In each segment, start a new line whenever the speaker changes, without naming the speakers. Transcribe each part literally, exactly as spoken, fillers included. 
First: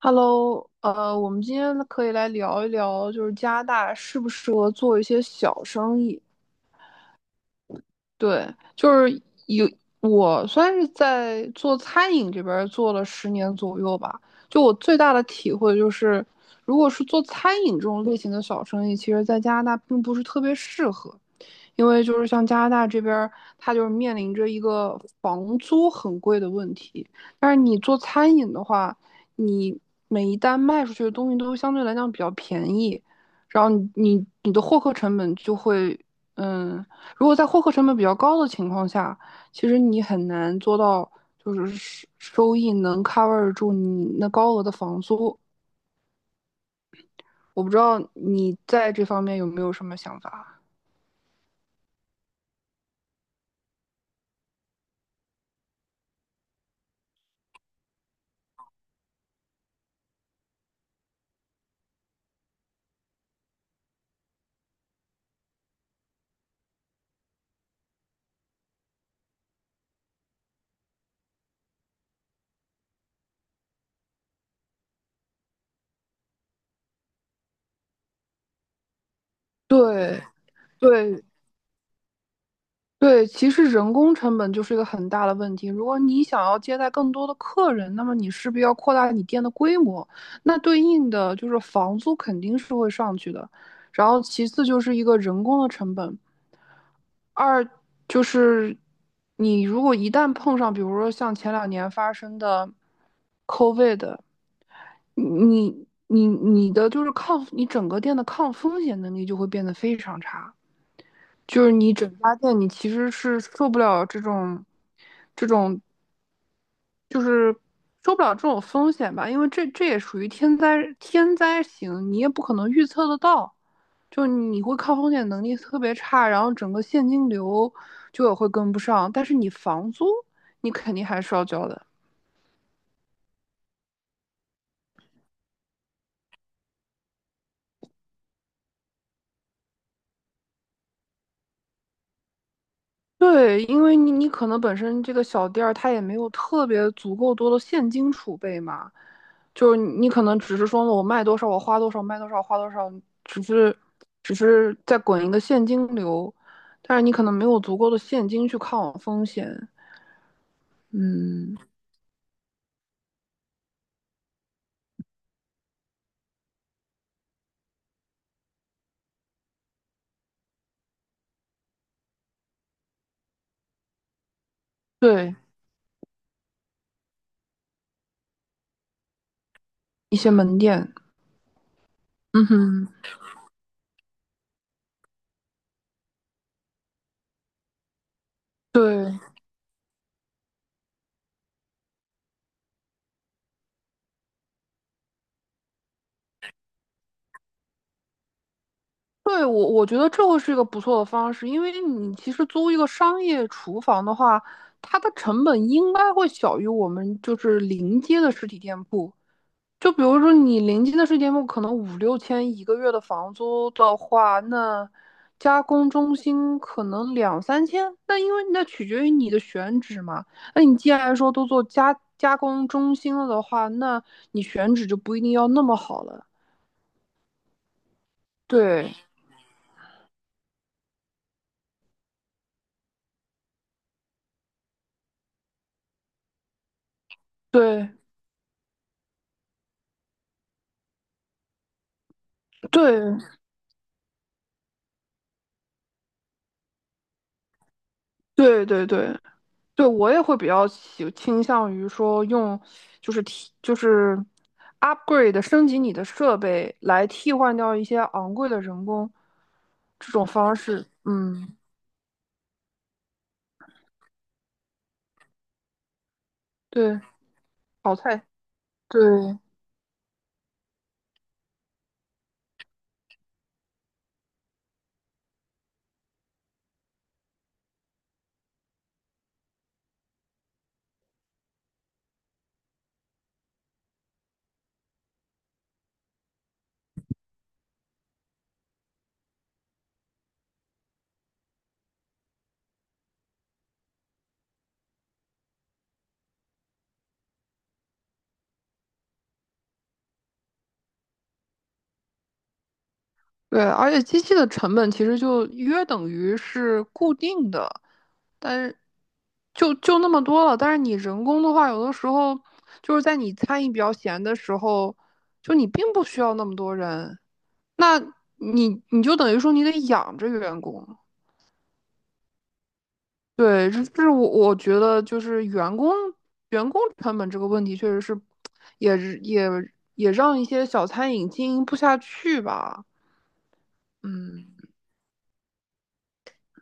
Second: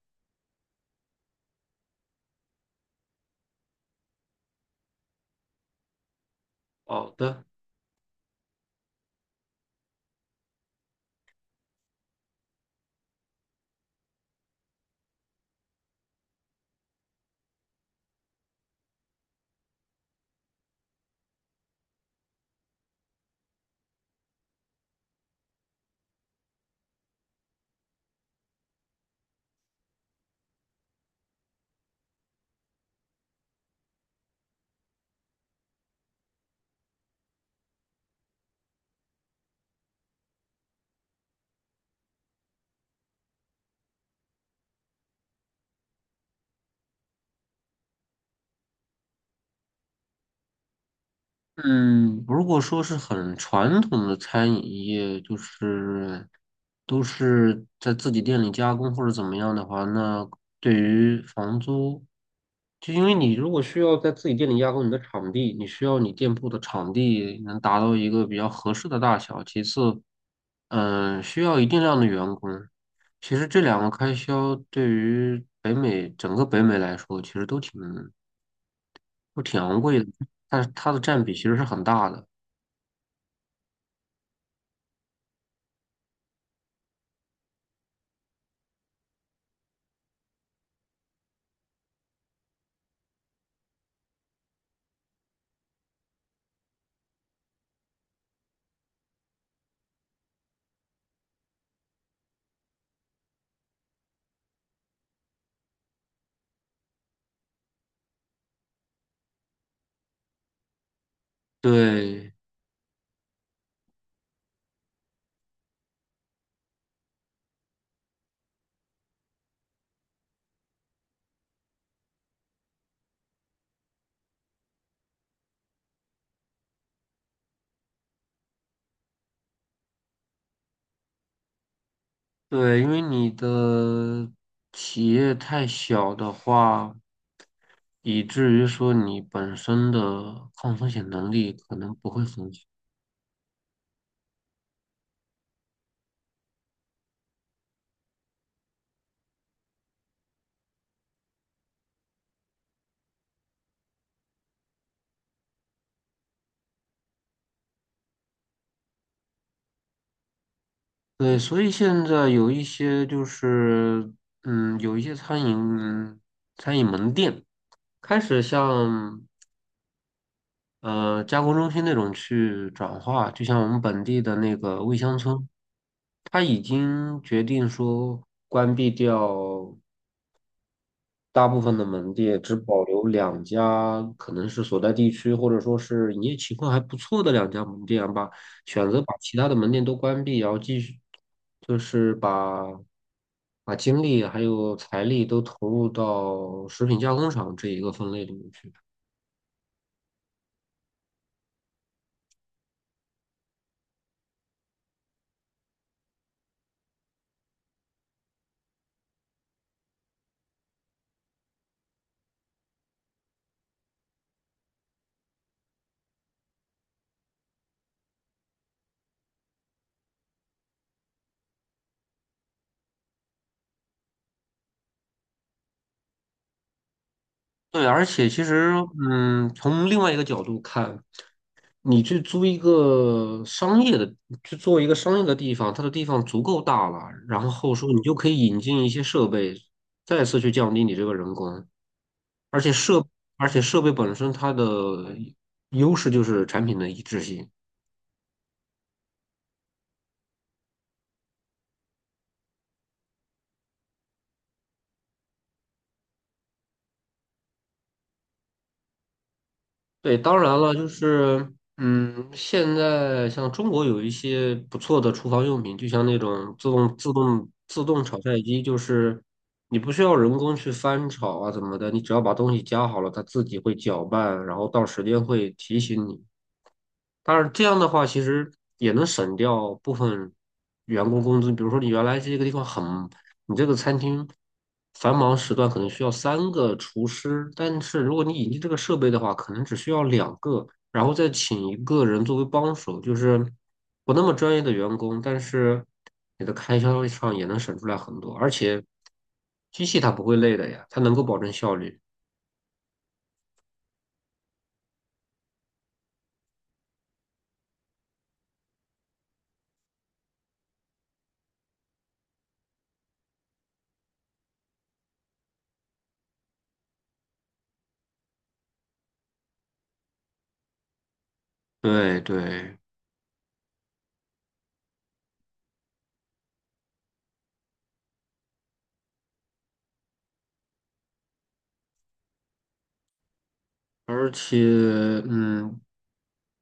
Hello，呃，我们今天可以来聊一聊，就是加拿大适不适合做一些小生意？
好的，
对，就是，有我算是在做餐饮这边儿做了十年左右吧，就我最大的体会就是，如果是做餐饮这种类型的小生意，其实在加拿大并不是特别适合。因为就是像加拿大这边儿，它就是面临着一个房租很贵的问题。但是你做餐饮的话，你每一单卖出去的东西都相对来讲比较便宜，然后你你你的获客成本就会，嗯，如果在获客成本比较高的情况下，其实你很难做到就是收收益能 cover 住你那高额的房租。我不知道你在这方面有没有什么想法？
嗯，如果说是很传统的餐饮业，就是都是在自己店里加工或者怎么样的话，那对于房租，就因为你如果需要在自己店里加工你的场地，你需要你店铺的场地能达到一个比较合适的大小，其次，嗯，需要一定量的员工。其实这两个开销对于北美整个北美来说，其实都挺不挺昂贵的，
对
但是它的占
对，
比其实是很大的。
对，其实人工成本就是一个很大的问题。如果你想要接待更多的客人，那么你势必要扩大你店的规模，那对应的就是房租肯定是会上去的。然后其次就是一个人工的成本，二就是你如果一旦碰上，比如说像前两年发生的 COVID，你你你你的就是抗，你整个店的抗风险能力就会变得非常差。就是你整
对
家店，你其实是受不了这种，这种受不了这种风险吧，因为这这也属于天灾天灾型，你也不可能预测得到，就你会抗风险能力特别差，然后整个现金流就也会跟不上，但是你房租你肯定还是要交的。
对，因为你的企业太小的话，以至于说你本身的抗风险能力可能不会很好。
对，因为你你可能本身这个小店儿它也没有特别足够多的现金储备嘛，就是你你可能只是说我卖多少我花多少卖多少花多少，只是只是在滚一个现金流，但是你可能没有足够的现金去抗风险。
对，
嗯，
所以现在有一些就是，嗯，有一些餐饮餐饮门店开始向呃，加工中心那种去转化，就像我们本地的那个味乡
对，
村，他已经决定说关闭掉
一些门店，
大部分的门店，
嗯
只保
哼，
留两家，可能是所在地区或者说是营业情况还不错的两家门店吧，选择把
对。
其他的门店都关闭，然后继续就是把把精力还有财力都投入到食品加工厂这一个分类里面去。
对，我我觉得这会是一个不错的方式，因为你其实租一个商业厨房的话，它的成本应该会小于我们就是临街的实体店铺。就比如说你临街的实体店铺可能五六千一个月的房租的话，那加工中心可能两三千。那因为那取决于你的选址嘛。那你既然说都做加加工中心了的话，那你选址就不一定要那么好了。
对，而且其实，
对
嗯，从另外一个角度看，你去租一个商业的，去做一个商业的地方，它的地方足够大了，然后说
对
你就可以引进一些设备，再次去降低你这个人工，而且设，
对
而且设备本身它的优势就是产品的一致性。
对对对，对，我也会比较倾倾向于说用，就是替就是 upgrade 升级你的设备来替换掉一些昂贵的人工这
对，
种
当
方
然了，
式。
就是，
嗯，
嗯，现在像中国有一些不错的厨房用品，就像那种自动、
对，
自动、自
淘
动炒
汰，
菜机，就
对
是你不需要人工去翻炒啊怎么的，你只要把东西加好了，它自己会搅拌，然后到时间会提醒你。当然，这样的话其实也能省掉部分员工工资。比如说，你原来这个地方很，你这个餐厅繁忙时段可能需要三个厨师，但是如果你引进这个设备的话，可能只需要两个，然后再请一个人作为帮手，就是不那么专业的员工，但是你的开销上也能省出来很多。而且机器它不会累的呀，它能够保证效率。
对，而且机器的成本其实就约等于是固定的，但是就就那么多了。但是你人工的话，有的时候就是在你餐饮比较闲的时候，就你并不需要那么多人。那你你就等于说你得养着员工，
对对。
对，这这是我我觉得就是员工员工成本这个问题，确实是也是也也让一些小餐饮经营不下去吧，
而
嗯，
且，嗯，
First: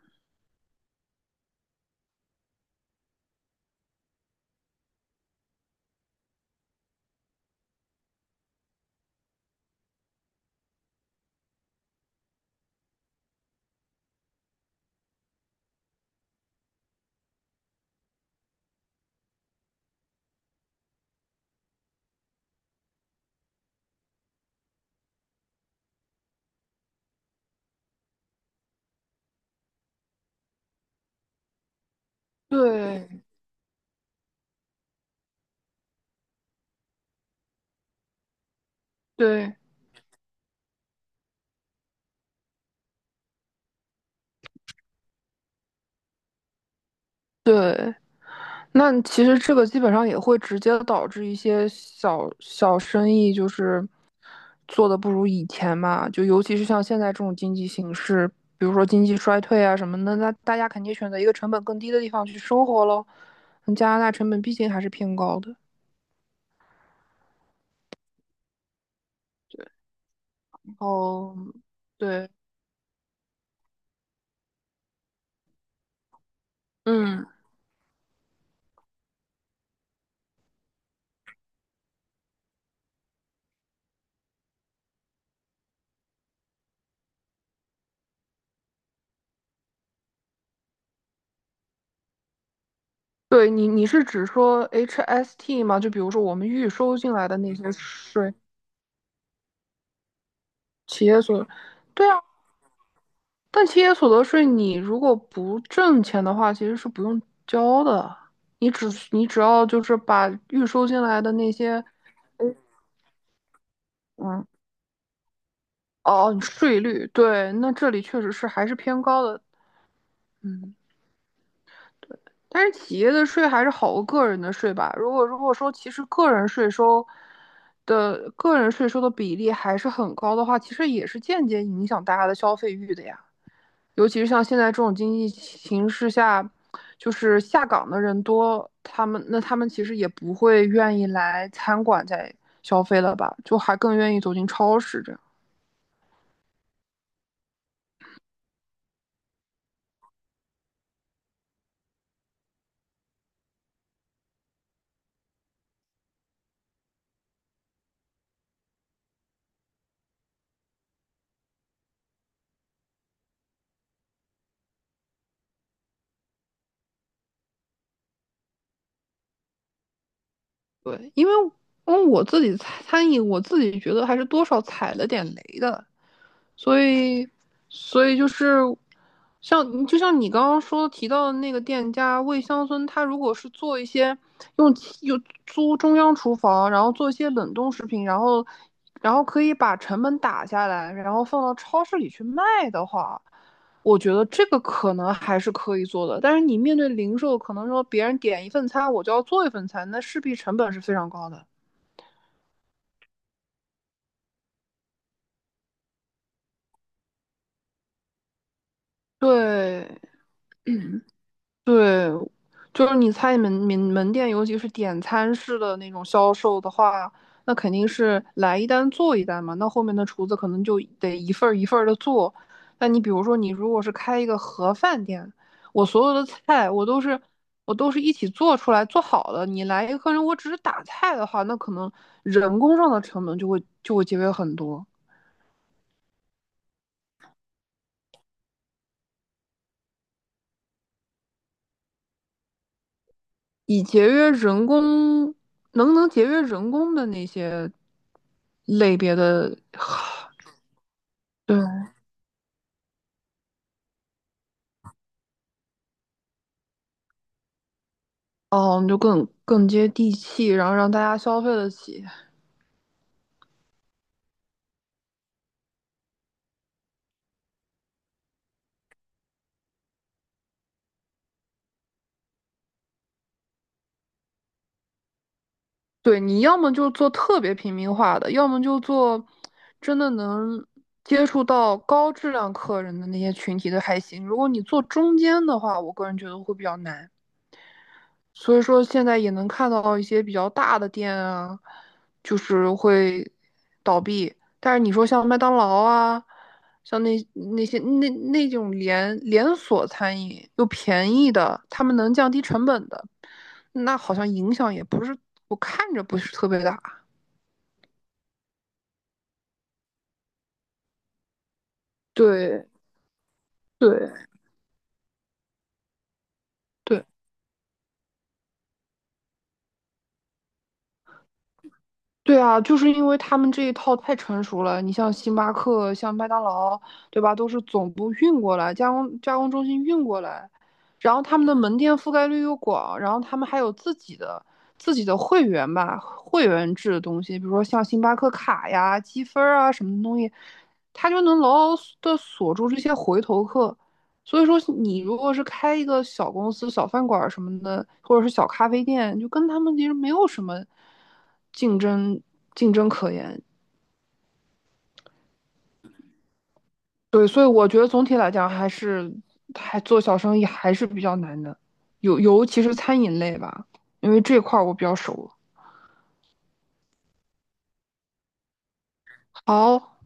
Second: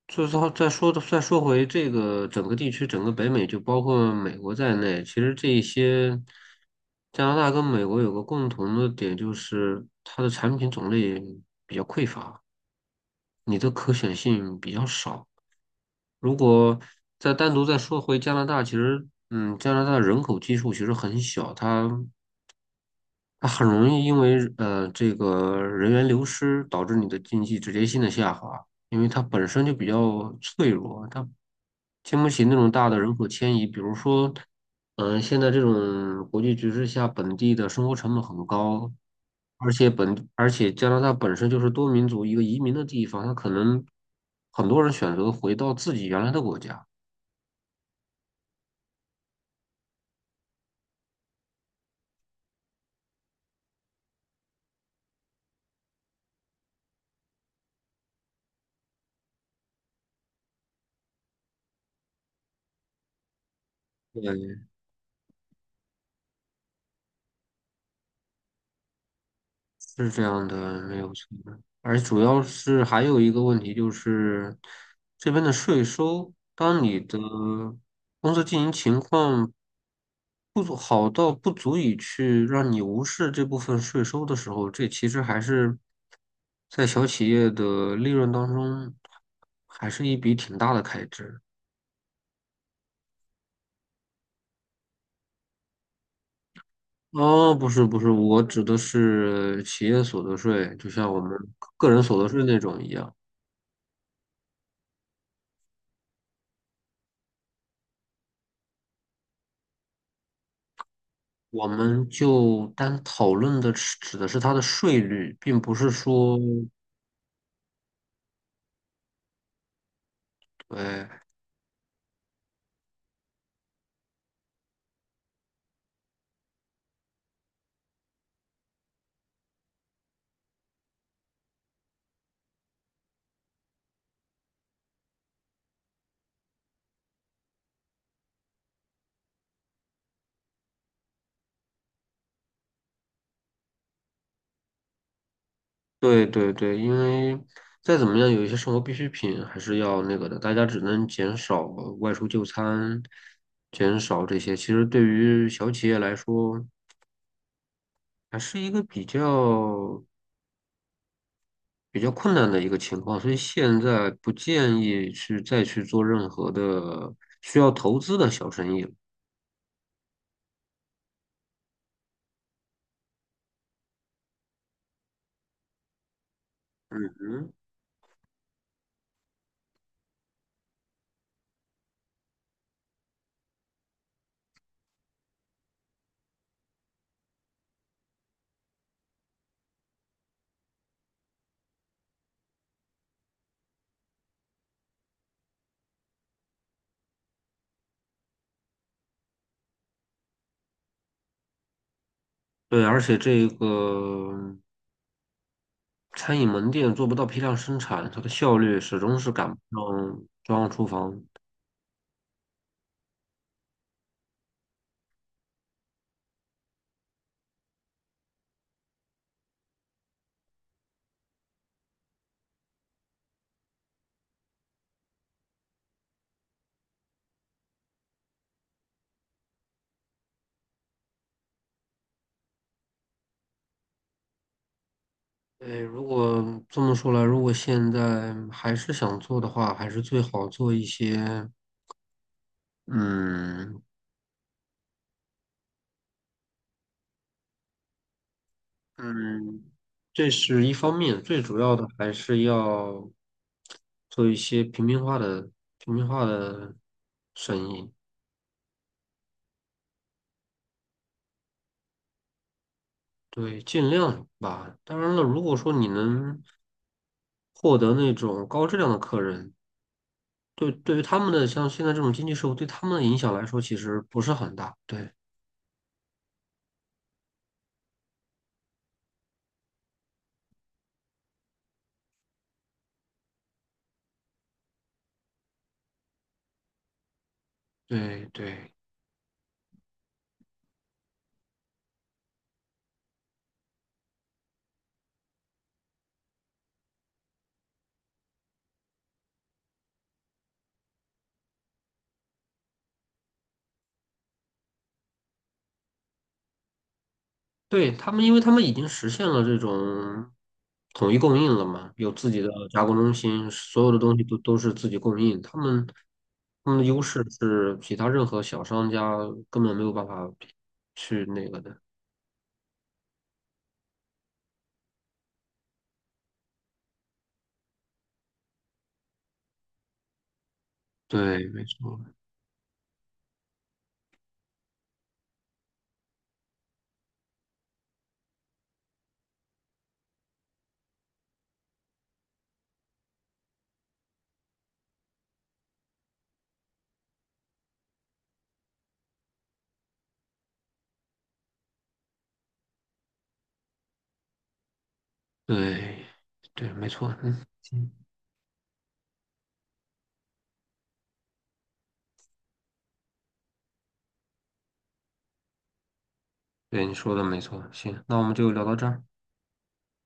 就是好再说的再说回这个整个地区，整个北美就包括美国在内，其实这一些加拿大跟美国有个共同的点，就是它的产品种类比较匮乏，你的可选性比较少。如果再单独再说回加拿大，其实，嗯，加拿大人口基数其实很小，它它很容易因为呃这个人员流失导致你的经济直接性的下滑，因为它本身就比较脆弱，它经不起那种大的人
对
口迁移。比如说，嗯、现在这种国际局势下，本地的生活成本很高，
对
而且本而且加拿大本身就是多民族一个移民的地方，它可能很多人选择回到自己原来的国家。
对。那其实这个基本上也会直接导致一些小小生意就是做的不如以前嘛，就尤其是像现在这种经济形势，比如说经济衰退啊什么的，那大家肯定选择一个成本更低的地方去生活喽。嗯加拿大成本毕
对，
竟还是偏高的。对，
是这样
然
的，没有错。
后
而主
对，
要是还有一个问题就是，这边的税收，当你的
嗯，
公司经营情况不足好到不足以去让你无视这部分税收的时候，这其实还是在小企业的利润当中，还是一笔挺大的开支。
对你你是指说 H S T 吗？就比如说我们预收进来的
哦，
那
不
些
是不是，
税，
我指的是企业所得税，就
企
像我
业
们
所，
个人
对啊，
所得税那种一样。
但企业所得税你如果不挣钱的话，其实是不用交的。你只你只要就是把预收进来的那
我
些，
们就单讨论的是指的是
嗯，
它的税率，并不是说，
哦，税率，对，那这里确实是还是偏高的，嗯。
对
但是企业的税还是好过个人的税吧？如果如果说其实个人税收的个人税收的比例还是很高的话，其实也是间接影响大家的消费欲的呀。尤其是像现在这种经济形势下，就是下岗的人多，他们那他们其实也不会愿意来餐馆再消费了吧，就还更愿意走进超市这样。
对对对，因为再怎么样，有一些生活必需品还是要那个的，大家只能减少外出就餐，减少这些。其实对于小企业来说，还是一个比较比较困难的一个情况，所以现在不建议去再去做任何的需要投资的小生意了。
对，因为因为我自己餐餐饮，我自己觉得还是多少踩了点雷的，所以，
嗯，
所以就是像就像你刚刚说提到的那个店家魏乡村，他如果是做一些用用租中央厨房，然后做一些冷冻食品，然后然后可以把成本打下来，然后放到超市里去卖的话，我觉得这个可能还是可以做的。但是你面对零售，可能说别人点一份餐，我就要做一份餐，那势必成本是非常高的。
对，而且这个。餐饮门店做不到批量生产，它的效率始终是赶不
对，
上中央厨房。
对，就是你猜门门门店，尤其是点餐式的那种销售的话，那肯定是来一单做一单嘛。那后面的厨子可能就得一份儿一份儿的做。那你比如说，你如果是开一个盒饭店，我所有的菜我都是我都是一起做出来做好的。你来一个客人，我只是打菜的话，那可能人工上的成本就会就会节约很多。
哎，如果这么说来，如果现在还是想做的话，还是最好做一些，嗯。
以节约人工，能能节约人工的那些类别的，
嗯，这是一方面，最主要
对。
的还是要做一些平民化的平民化的生意，
哦，你就更更接地气，然后让大家消费得起。
对，尽量吧。当然了，如果说你能获得那种高质量的客人。对，对于他们的像现在这种经济社会，对他们的影响来说，其实不是很大。对，
对，你要么就做特别平民化的，要么就做真的能接触到高质量客人的那些群体的还行。如果你做中间的话，我个人觉得会比较难。
对，
所以
对，
说现在也能看到一些比较大的店啊，就是会倒闭。但是你说像麦当劳啊，像那那些那那种连连锁餐饮又便宜的，他们能降低成本的。那好像影响也不是，我看着不是特别大。
对，他们，因为他们已经实现了这种统一供应了嘛，有自己的
对
加工中心，所有的东西
对
都都是自己供应。他们，他们的优
对，
势是其他任何小商家根本没有办法比去那个的。
对啊，就是因为他们这一套太成熟了。你像星巴克、像麦当劳，对吧？都是总部运过来，加工加工中心运过来，然后他
对，
们的
没
门店
错，
覆盖率又广，然后他们还有自己的自己的会员吧，会员制的东西，比如说像星巴克卡呀、积分啊什么的东西，它就能牢牢的锁住这些回头客。所以说，你如果是开一个小公司、小饭馆什么的，或者是小咖啡店，就跟他们其实没有什么竞争竞争可言。
对，对，没错，
对，所
嗯，
以我觉得
行，
总体来讲，还是还做小生意还是比较难的，尤尤其是餐饮类吧，因为这块儿我比较熟。
对，你说的没错。行，那我们就聊到这儿。
好，